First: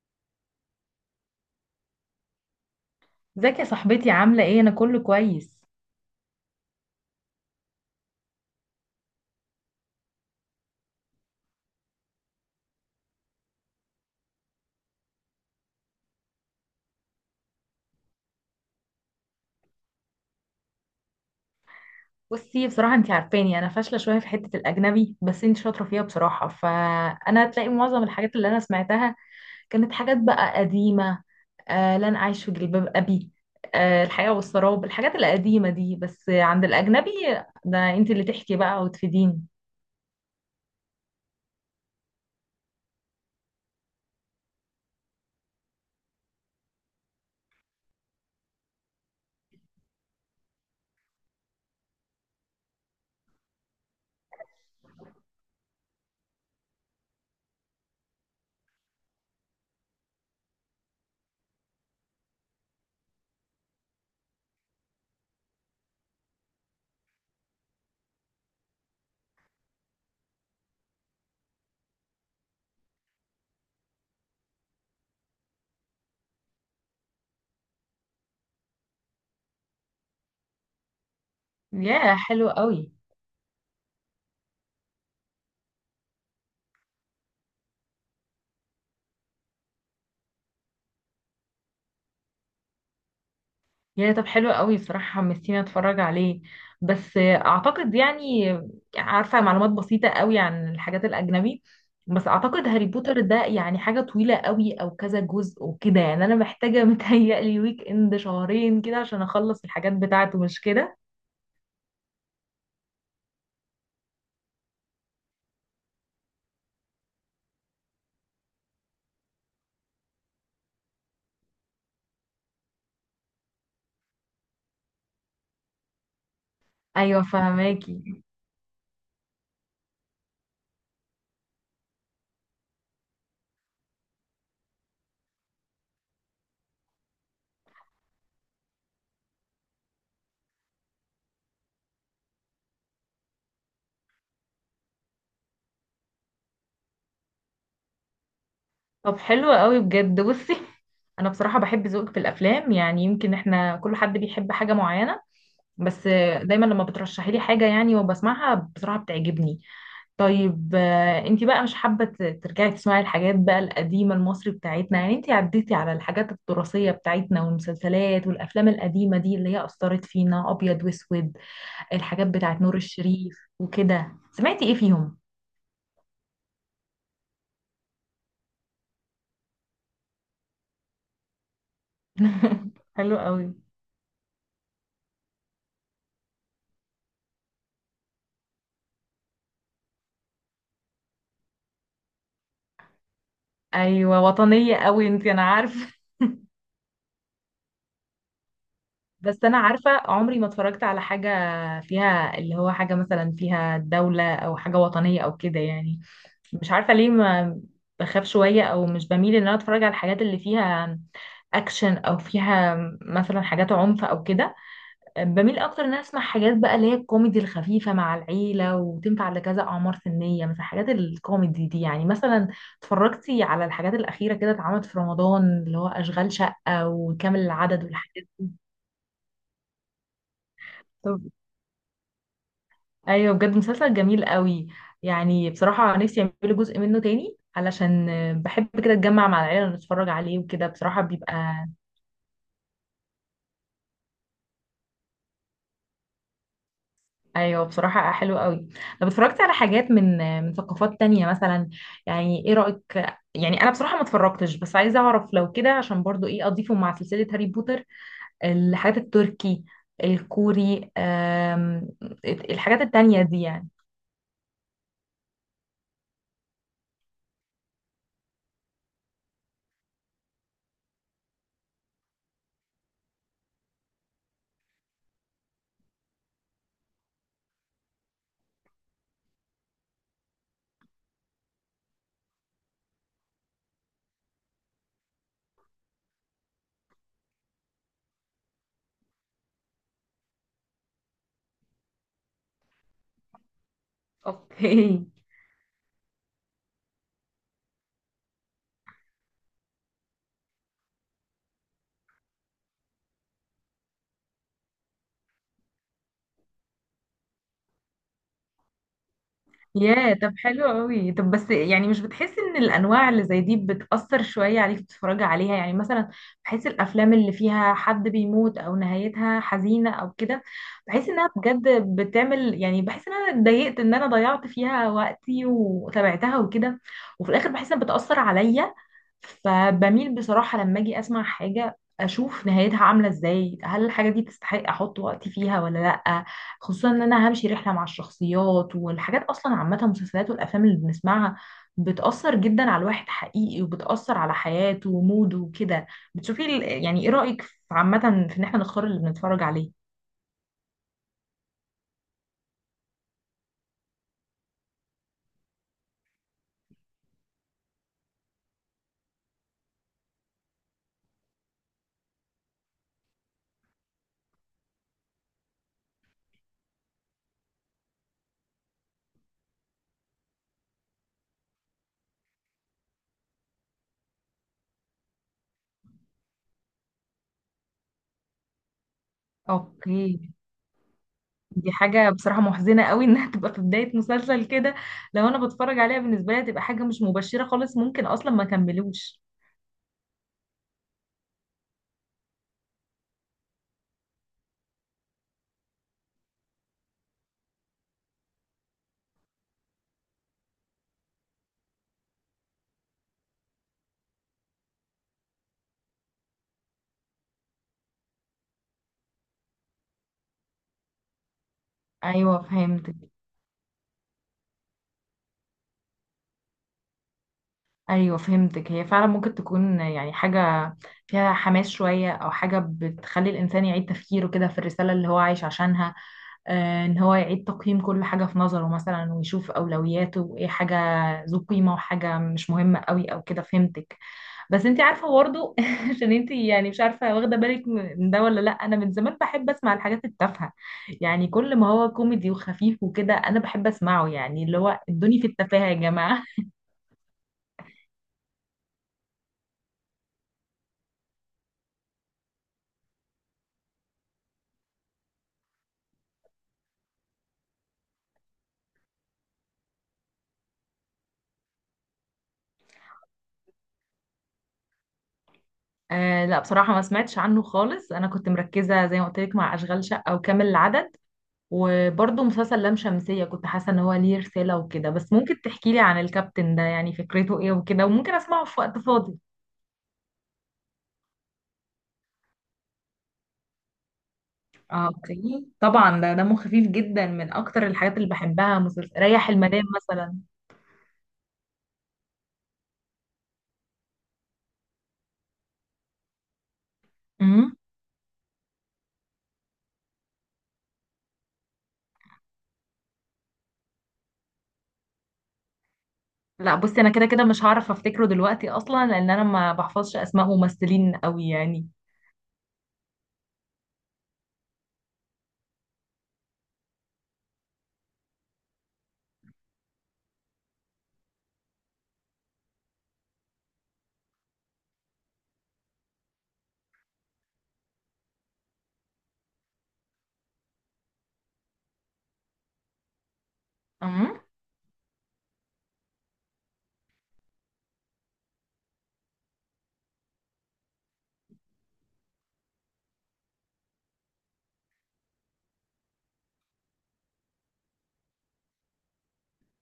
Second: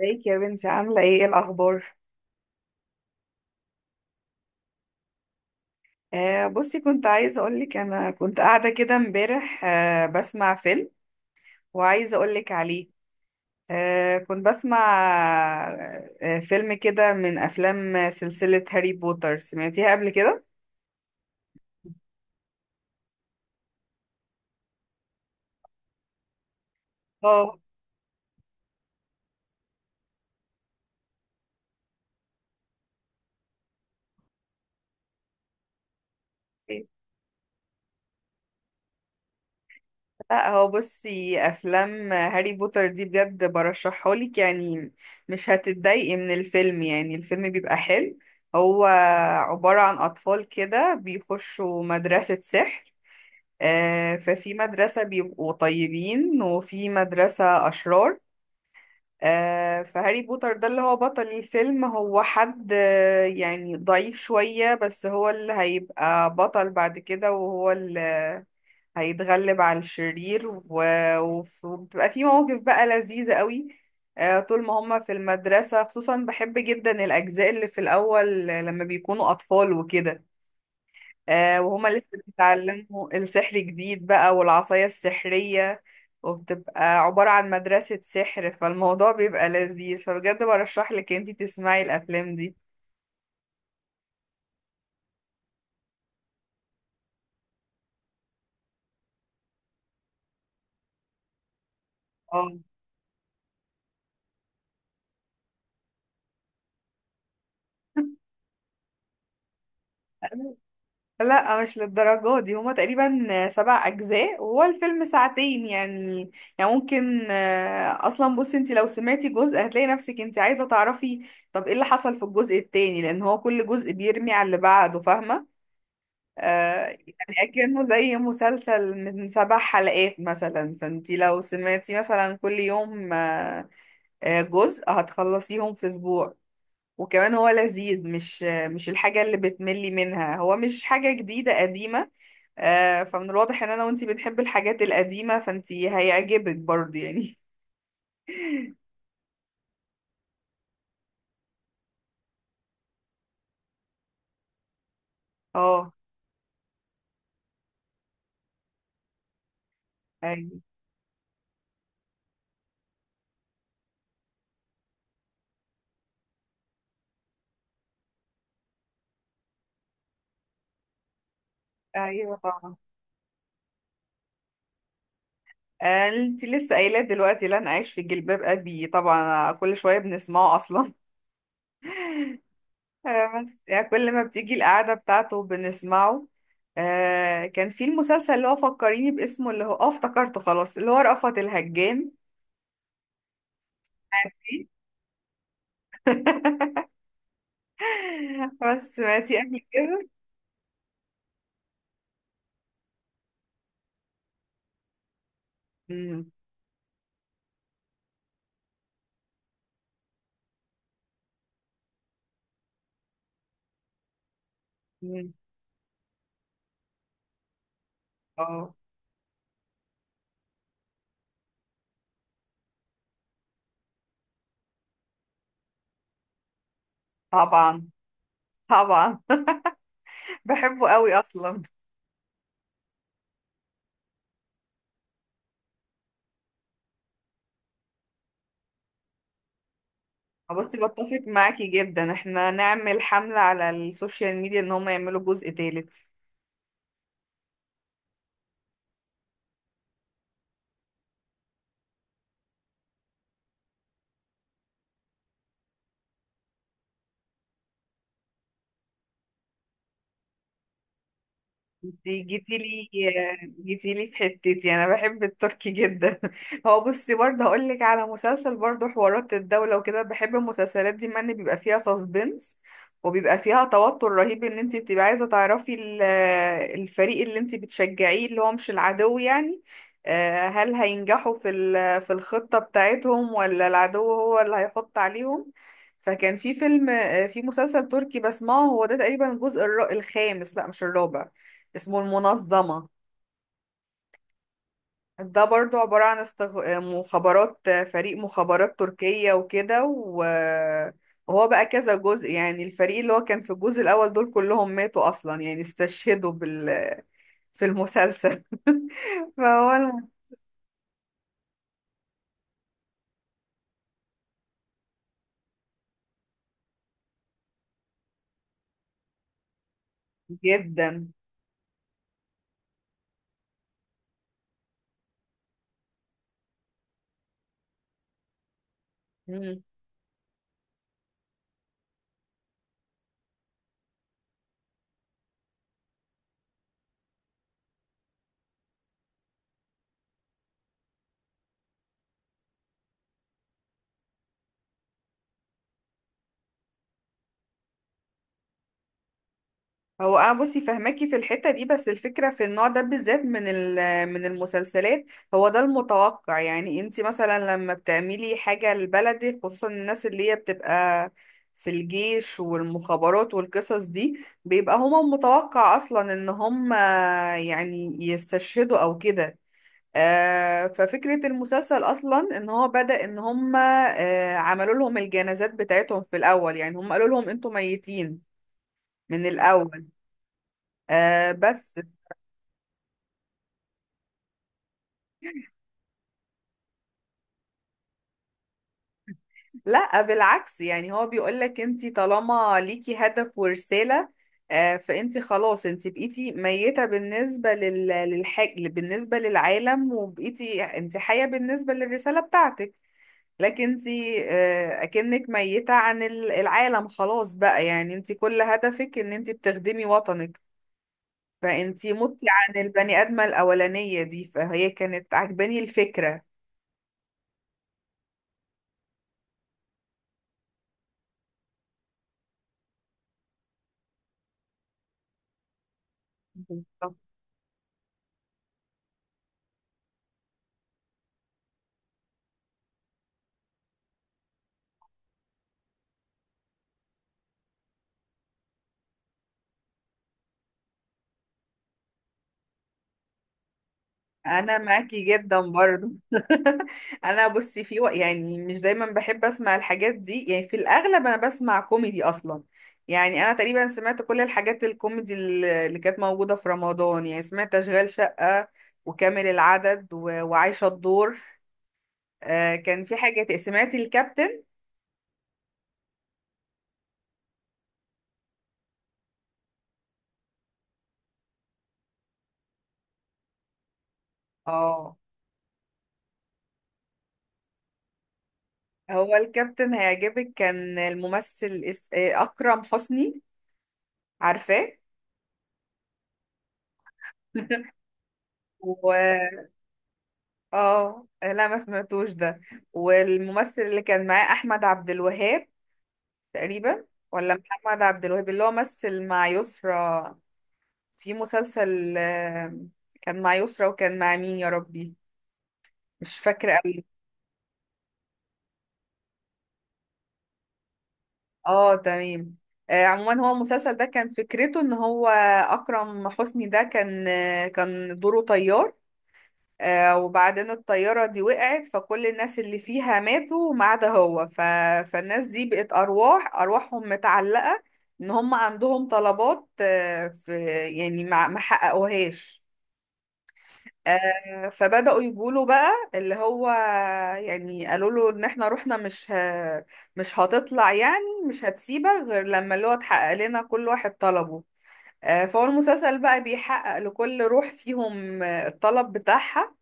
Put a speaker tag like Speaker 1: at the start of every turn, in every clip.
Speaker 1: ازيك يا بنتي، عاملة ايه؟ إيه الأخبار؟
Speaker 2: ازيك يا صاحبتي، عاملة ايه؟ انا كله كويس.
Speaker 1: آه، بصي كنت عايزة أقولك، أنا كنت قاعدة كده امبارح بسمع فيلم، وعايزة أقولك عليه. كنت بسمع فيلم كده من أفلام سلسلة هاري بوتر، سمعتيها قبل كده؟
Speaker 2: بصي، بصراحة انتي عارفاني، انا فاشلة شوية في حتة الاجنبي، بس انتي شاطرة فيها بصراحة، فانا
Speaker 1: اه،
Speaker 2: هتلاقي معظم الحاجات اللي انا سمعتها كانت حاجات بقى قديمة. آه، لن اعيش في جلباب ابي، آه، الحياة والسراب، الحاجات القديمة دي، بس عند الاجنبي ده انتي اللي تحكي بقى وتفيديني.
Speaker 1: لا هو بصي، أفلام هاري بوتر دي بجد برشحهالك، يعني مش هتتضايقي من الفيلم، يعني الفيلم بيبقى حلو. هو عبارة عن أطفال كده بيخشوا مدرسة سحر، ففي مدرسة بيبقوا طيبين وفي مدرسة أشرار، فهاري بوتر ده اللي هو بطل الفيلم، هو حد يعني ضعيف شوية، بس هو اللي هيبقى بطل بعد كده، وهو اللي هيتغلب على الشرير، و- وف- وبتبقى في مواقف بقى لذيذة قوي. طول ما هما في المدرسة، خصوصا بحب جدا الأجزاء اللي في الأول لما بيكونوا أطفال وكده، وهما لسه
Speaker 2: ياه حلو قوي.
Speaker 1: بيتعلموا السحر جديد بقى والعصاية السحرية، وبتبقى عبارة عن مدرسة سحر، فالموضوع بيبقى لذيذ، فبجد برشح لك انتي تسمعي الأفلام دي.
Speaker 2: يعني طب حلو قوي، بصراحة حمستيني اتفرج عليه، بس اعتقد يعني عارفة معلومات بسيطة قوي عن الحاجات الاجنبي، بس
Speaker 1: اه،
Speaker 2: اعتقد هاري بوتر ده يعني حاجة طويلة قوي او كذا جزء وكده، يعني انا محتاجة متهيألي ويك اند شهرين كده عشان اخلص الحاجات بتاعته، مش كده؟
Speaker 1: لا مش للدرجة دي، هما تقريبا 7 أجزاء وهو الفيلم ساعتين يعني ممكن أصلا بصي انتي لو سمعتي جزء هتلاقي نفسك انتي عايزة تعرفي طب ايه اللي حصل في الجزء التاني، لأن هو كل جزء بيرمي على اللي بعده، فاهمة؟
Speaker 2: ايوه
Speaker 1: يعني أكنه زي
Speaker 2: فهماكي.
Speaker 1: مسلسل من 7 حلقات مثلا، فانتي لو سمعتي مثلا كل يوم جزء هتخلصيهم في أسبوع. وكمان هو لذيذ، مش الحاجة اللي بتملي منها، هو مش حاجة جديدة قديمة. فمن الواضح ان انا وانتي بنحب الحاجات القديمة، فانتي هيعجبك برضه يعني.
Speaker 2: طب حلو قوي بجد. بصي، انا بصراحة بحب ذوقك في الافلام، يعني يمكن احنا كل حد بيحب حاجة معينة،
Speaker 1: اه،
Speaker 2: بس دايما لما بترشحي لي حاجة يعني وبسمعها بصراحة بتعجبني.
Speaker 1: ايوه،
Speaker 2: طيب، انتي بقى مش حابة ترجعي تسمعي الحاجات بقى القديمة المصري بتاعتنا؟ يعني انتي عديتي على الحاجات التراثية بتاعتنا والمسلسلات والأفلام القديمة دي اللي هي أثرت فينا، أبيض وأسود، الحاجات
Speaker 1: ايوه،
Speaker 2: بتاعت
Speaker 1: طبعا.
Speaker 2: نور الشريف وكده، سمعتي ايه فيهم؟
Speaker 1: انتي لسه قايلة دلوقتي لن اعيش في جلباب ابي، طبعا كل شوية بنسمعه اصلا،
Speaker 2: حلو قوي.
Speaker 1: بس يعني كل ما بتيجي القعدة بتاعته بنسمعه. كان في المسلسل اللي هو فكريني باسمه، اللي هو افتكرته خلاص، اللي هو رأفت الهجان.
Speaker 2: ايوه وطنية قوي انتي، انا عارفة.
Speaker 1: بس سمعتي
Speaker 2: بس انا
Speaker 1: قبل
Speaker 2: عارفة
Speaker 1: كده؟
Speaker 2: عمري ما اتفرجت على حاجة فيها اللي هو حاجة مثلا فيها دولة او حاجة وطنية او كده، يعني
Speaker 1: مم،
Speaker 2: مش عارفة ليه، ما بخاف شوية او مش بميل ان انا اتفرج على الحاجات اللي فيها اكشن او فيها مثلا حاجات عنف او كده.
Speaker 1: مم.
Speaker 2: بميل اكتر ان انا اسمع حاجات بقى اللي هي الكوميدي الخفيفة مع
Speaker 1: اه،
Speaker 2: العيلة وتنفع لكذا اعمار سنية، مثلا حاجات الكوميدي دي. يعني مثلا اتفرجتي على الحاجات الاخيرة كده اتعملت في رمضان اللي هو اشغال شقة وكامل العدد
Speaker 1: طبعا،
Speaker 2: والحاجات
Speaker 1: طبعا. بحبه قوي
Speaker 2: دي؟
Speaker 1: اصلا.
Speaker 2: ايوه بجد، مسلسل جميل قوي. يعني بصراحه نفسي يعملوا جزء منه تاني، علشان بحب كده اتجمع مع العيله ونتفرج عليه وكده،
Speaker 1: بصي
Speaker 2: بصراحه
Speaker 1: بتفق معاكي
Speaker 2: بيبقى.
Speaker 1: جدا، احنا نعمل حملة على السوشيال ميديا ان هم يعملوا جزء تالت.
Speaker 2: ايوه بصراحه حلو قوي. طب اتفرجت على حاجات من ثقافات تانية مثلا؟ يعني ايه رايك؟ يعني انا بصراحه ما اتفرجتش، بس عايزه اعرف لو كده عشان برضو ايه اضيفه مع سلسله هاري بوتر. الحاجات التركي، الكوري،
Speaker 1: دي
Speaker 2: الحاجات
Speaker 1: جيتيلي،
Speaker 2: التانية دي يعني.
Speaker 1: جيتيلي في حتتي، انا بحب التركي جدا. هو بصي برضه هقول لك على مسلسل، برضه حوارات الدولة وكده، بحب المسلسلات دي من بيبقى فيها ساسبنس، وبيبقى فيها توتر رهيب ان انت بتبقى عايزة تعرفي الفريق اللي انت بتشجعيه اللي هو مش العدو يعني، هل هينجحوا في الخطة بتاعتهم ولا العدو هو اللي هيحط عليهم. فكان في فيلم، في مسلسل تركي بسمعه، هو ده تقريبا الجزء الخامس، لا مش الرابع، اسمه المنظمة.
Speaker 2: اوكي.
Speaker 1: ده برضو عبارة عن مخابرات، فريق مخابرات تركية وكده و... وهو بقى كذا جزء، يعني الفريق اللي هو كان في الجزء الأول دول كلهم ماتوا أصلا، يعني استشهدوا في المسلسل. فهو الم-
Speaker 2: ياه طب حلو قوي. طب بس يعني مش بتحس ان الانواع اللي زي دي بتأثر شوية عليك بتتفرجي عليها؟ يعني مثلا بحس الافلام اللي فيها حد بيموت او نهايتها حزينة او كده،
Speaker 1: جدا.
Speaker 2: بحس انها بجد بتعمل، يعني بحس ان انا اتضايقت ان انا ضيعت فيها وقتي وتابعتها وكده، وفي الاخر بحس انها بتأثر عليا. فبميل بصراحة لما اجي اسمع حاجة اشوف نهايتها عاملة ازاي، هل الحاجة دي تستحق احط وقتي فيها ولا لا، خصوصا ان انا همشي رحله مع الشخصيات والحاجات. اصلا عامه المسلسلات والافلام اللي بنسمعها بتاثر جدا على الواحد حقيقي، وبتاثر على حياته وموده وكده. بتشوفي يعني ايه رايك عامه في ان احنا نختار اللي بنتفرج عليه؟
Speaker 1: هو انا بصي فهماكي في الحته دي، بس الفكره في النوع ده بالذات من المسلسلات، هو ده المتوقع، يعني انت مثلا لما بتعملي حاجه لبلدك، خصوصا الناس اللي هي بتبقى في الجيش والمخابرات والقصص دي، بيبقى هما متوقع اصلا ان هما يعني يستشهدوا او كده. ففكره المسلسل اصلا ان هو بدأ ان هما عملوا لهم الجنازات بتاعتهم في الاول، يعني هما قالوا لهم انتوا ميتين من الاول.
Speaker 2: اوكي. دي
Speaker 1: بس
Speaker 2: حاجه بصراحه محزنه قوي انها تبقى في بدايه مسلسل كده، لو انا بتفرج عليها بالنسبه لي هتبقى حاجه مش مبشره خالص، ممكن اصلا ما كملوش.
Speaker 1: لا بالعكس، يعني هو بيقولك انت طالما ليكي هدف ورسالة، فانت خلاص، انت بقيتي ميتة بالنسبة للعالم، وبقيتي انت حية بالنسبة للرسالة بتاعتك، لكن انت اكنك ميتة عن العالم خلاص بقى، يعني انت كل هدفك ان انت بتخدمي وطنك، فانت متي
Speaker 2: ايوه
Speaker 1: عن
Speaker 2: فهمت.
Speaker 1: البني آدمة الأولانية دي، فهي كانت عجباني الفكرة.
Speaker 2: ايوه فهمتك، هي فعلا ممكن تكون يعني حاجه فيها حماس شويه او حاجه بتخلي الانسان يعيد تفكيره كده في الرساله اللي هو عايش عشانها،
Speaker 1: بالظبط،
Speaker 2: ان هو يعيد تقييم كل حاجه في نظره مثلا ويشوف اولوياته وايه حاجه ذو قيمه وحاجه مش مهمه قوي او كده. فهمتك. بس انت عارفه برضه عشان انت يعني مش عارفه واخده بالك من ده ولا لا، انا من زمان بحب اسمع الحاجات التافهه، يعني كل ما هو كوميدي وخفيف وكده انا بحب اسمعه، يعني اللي
Speaker 1: انا
Speaker 2: هو
Speaker 1: معاكي
Speaker 2: ادوني في
Speaker 1: جدا
Speaker 2: التفاهه يا
Speaker 1: برضو.
Speaker 2: جماعه.
Speaker 1: انا بصي يعني مش دايما بحب اسمع الحاجات دي، يعني في الاغلب انا بسمع كوميدي اصلا، يعني انا تقريبا سمعت كل الحاجات الكوميدي اللي كانت موجودة في رمضان، يعني سمعت اشغال شقة وكامل العدد و... وعايشة الدور. كان في حاجة سمعت الكابتن.
Speaker 2: آه لا، بصراحة ما سمعتش عنه خالص، أنا كنت مركزة زي ما قلت لك مع أشغال شقة وكامل العدد، وبرضه مسلسل لام شمسية كنت حاسة إن هو ليه رسالة وكده،
Speaker 1: اه،
Speaker 2: بس ممكن تحكي لي عن الكابتن ده يعني فكرته إيه وكده، وممكن أسمعه في وقت
Speaker 1: هو
Speaker 2: فاضي.
Speaker 1: الكابتن هيعجبك، كان الممثل اس... آه، اكرم حسني، عارفاه؟
Speaker 2: اه اوكي طبعا، ده دمه خفيف جدا، من أكتر الحاجات اللي بحبها مسلسل ريح المدام مثلا.
Speaker 1: اه، لا ما سمعتوش ده، والممثل اللي كان معاه احمد عبد الوهاب تقريبا، ولا
Speaker 2: امم
Speaker 1: محمد عبد الوهاب اللي هو مثل مع يسرا في مسلسل، كان مع يسرا وكان مع مين يا ربي؟ مش
Speaker 2: لا
Speaker 1: فاكرة
Speaker 2: بصي،
Speaker 1: قوي.
Speaker 2: أنا كده كده مش هعرف أفتكره دلوقتي أصلا لأن أنا ما بحفظش أسماء ممثلين قوي يعني.
Speaker 1: اه، تمام. عموما هو المسلسل ده كان فكرته ان هو، اكرم حسني ده كان دوره طيار، وبعدين الطيارة دي وقعت، فكل الناس اللي فيها ماتوا ما عدا هو، فالناس دي بقت أرواحهم متعلقة، إن هم عندهم طلبات، في، يعني ما حققوهاش. فبدأوا يقولوا بقى اللي هو، يعني قالوا له إن إحنا روحنا مش هتطلع، يعني مش هتسيبك غير لما اللي هو اتحقق لنا كل واحد طلبه. فهو المسلسل بقى بيحقق لكل روح فيهم الطلب بتاعها،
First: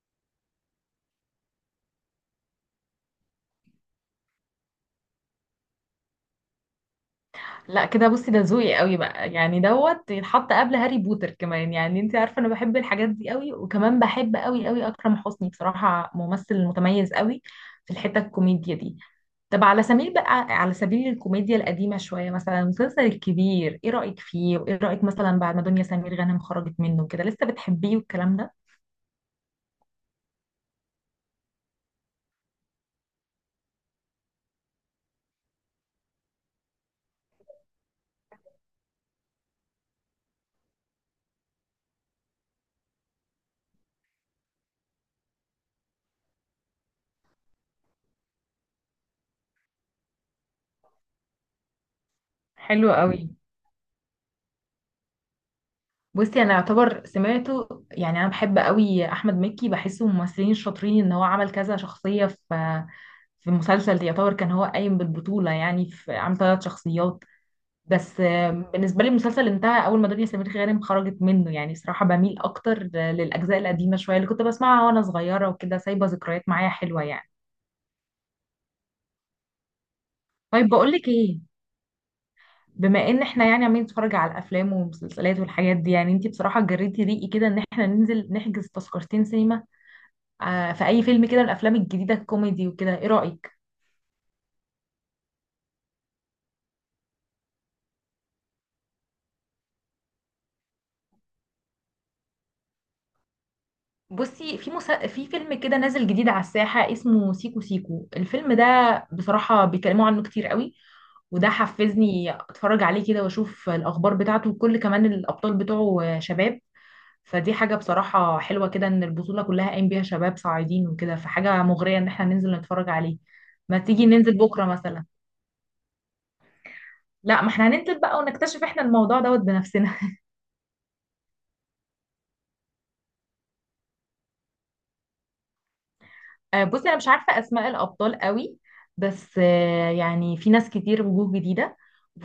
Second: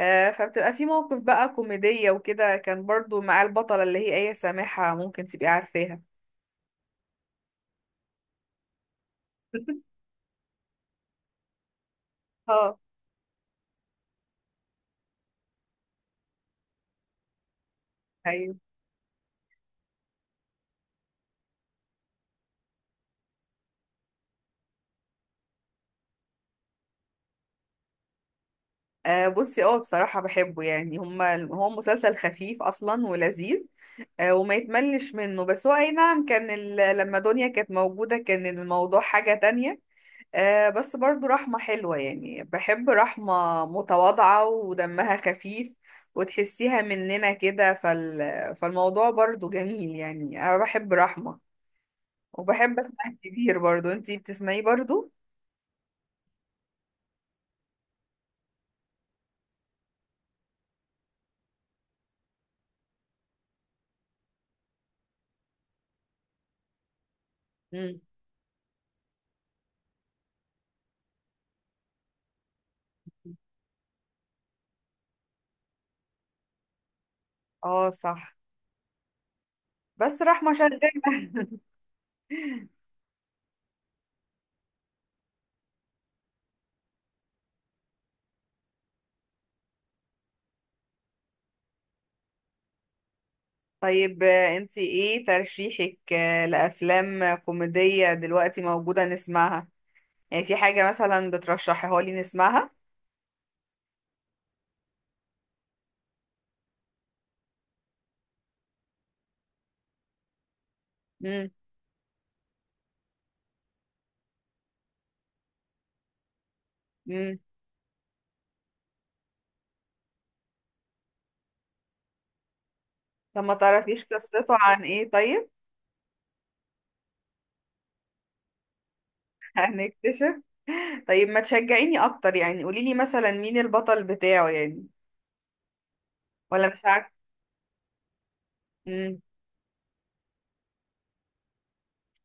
Speaker 1: فبتبقى في موقف بقى كوميدية وكده، كان برضو مع البطلة اللي هي آية سامحة، ممكن تبقي عارفاها.
Speaker 2: لا كده بصي، ده ذوقي قوي بقى، يعني دوت يتحط قبل هاري بوتر كمان، يعني انت عارفه انا بحب
Speaker 1: اه،
Speaker 2: الحاجات دي قوي، وكمان بحب قوي قوي اكرم حسني، بصراحه ممثل متميز قوي في الحته
Speaker 1: ايوه.
Speaker 2: الكوميديا دي. طب على سبيل بقى، على سبيل الكوميديا القديمه شويه، مثلا مسلسل الكبير ايه رايك فيه؟ وايه رايك مثلا بعد ما دنيا سمير غانم خرجت منه كده، لسه بتحبيه والكلام ده؟
Speaker 1: آه، بصي بصراحة بحبه يعني، هو مسلسل خفيف أصلا ولذيذ وما يتملش منه، بس هو، أي نعم، كان لما دنيا كانت موجودة كان الموضوع حاجة تانية. بس برضو رحمة حلوة، يعني بحب رحمة متواضعة ودمها خفيف، وتحسيها مننا كده، فالموضوع برضو جميل، يعني أنا بحب رحمة، وبحب
Speaker 2: حلو
Speaker 1: اسمع
Speaker 2: قوي.
Speaker 1: الكبير. برضو انتي بتسمعيه برضو؟
Speaker 2: بصي انا اعتبر سمعته، يعني انا بحب قوي احمد مكي، بحسه من الممثلين الشاطرين ان هو عمل كذا شخصيه في مسلسل، يعتبر كان هو قايم بالبطوله، يعني في عمل ثلاث شخصيات.
Speaker 1: مم.
Speaker 2: بس بالنسبه لي المسلسل انتهى اول ما دنيا سمير غانم خرجت منه، يعني بصراحه بميل اكتر للاجزاء القديمه شويه اللي كنت بسمعها وانا صغيره وكده، سايبه ذكريات معايا حلوه يعني.
Speaker 1: اه، صح، بس رحمة
Speaker 2: طيب
Speaker 1: شغالة.
Speaker 2: بقول لك ايه، بما ان احنا يعني عمالين نتفرج على الافلام والمسلسلات والحاجات دي، يعني انتي بصراحه جريتي ريقي كده ان احنا ننزل نحجز تذكرتين سينما في اي فيلم كده، الافلام الجديده الكوميدي وكده، ايه رايك؟
Speaker 1: طيب انتي ايه ترشيحك لأفلام كوميدية دلوقتي موجودة نسمعها؟ يعني في حاجة مثلا بترشحيها لي نسمعها؟
Speaker 2: بصي في في فيلم كده نازل جديد على الساحه اسمه سيكو سيكو، الفيلم ده بصراحه بيتكلموا عنه كتير قوي، وده
Speaker 1: مم.
Speaker 2: حفزني اتفرج عليه كده واشوف الاخبار بتاعته، وكل كمان الابطال بتوعه شباب،
Speaker 1: مم.
Speaker 2: فدي حاجه بصراحه حلوه كده ان البطوله كلها قايم بيها شباب صاعدين وكده، فحاجه مغريه ان احنا ننزل نتفرج عليه.
Speaker 1: طب ما
Speaker 2: ما
Speaker 1: تعرفيش
Speaker 2: تيجي ننزل
Speaker 1: قصته
Speaker 2: بكره
Speaker 1: عن
Speaker 2: مثلا؟
Speaker 1: ايه طيب.
Speaker 2: لا ما احنا هننزل بقى ونكتشف احنا الموضوع دوت بنفسنا.
Speaker 1: هنكتشف. طيب ما تشجعيني اكتر، يعني قوليلي مثلا مين البطل بتاعه يعني، ولا مش
Speaker 2: بصي انا مش
Speaker 1: عارفة؟
Speaker 2: عارفه اسماء الابطال قوي،
Speaker 1: مم.
Speaker 2: بس يعني في ناس كتير وجوه جديده،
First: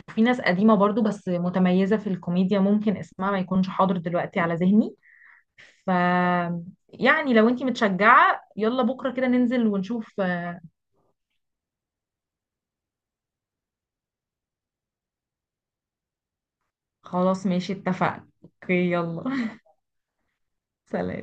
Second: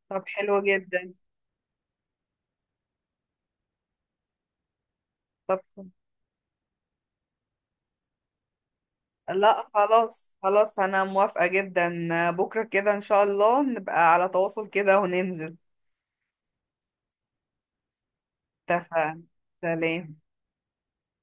Speaker 2: وفي
Speaker 1: طب
Speaker 2: ناس
Speaker 1: حلو
Speaker 2: قديمه برضو
Speaker 1: جدا.
Speaker 2: بس متميزه في الكوميديا، ممكن اسمها ما يكونش حاضر دلوقتي على ذهني.
Speaker 1: طب
Speaker 2: ف يعني لو انتي متشجعه يلا بكره كده
Speaker 1: لا،
Speaker 2: ننزل ونشوف.
Speaker 1: خلاص خلاص انا موافقة جدا، بكرة كده ان شاء الله نبقى على تواصل كده وننزل.
Speaker 2: خلاص ماشي اتفقنا اوكي
Speaker 1: اتفقنا.
Speaker 2: يلا.
Speaker 1: سلام.
Speaker 2: سلام.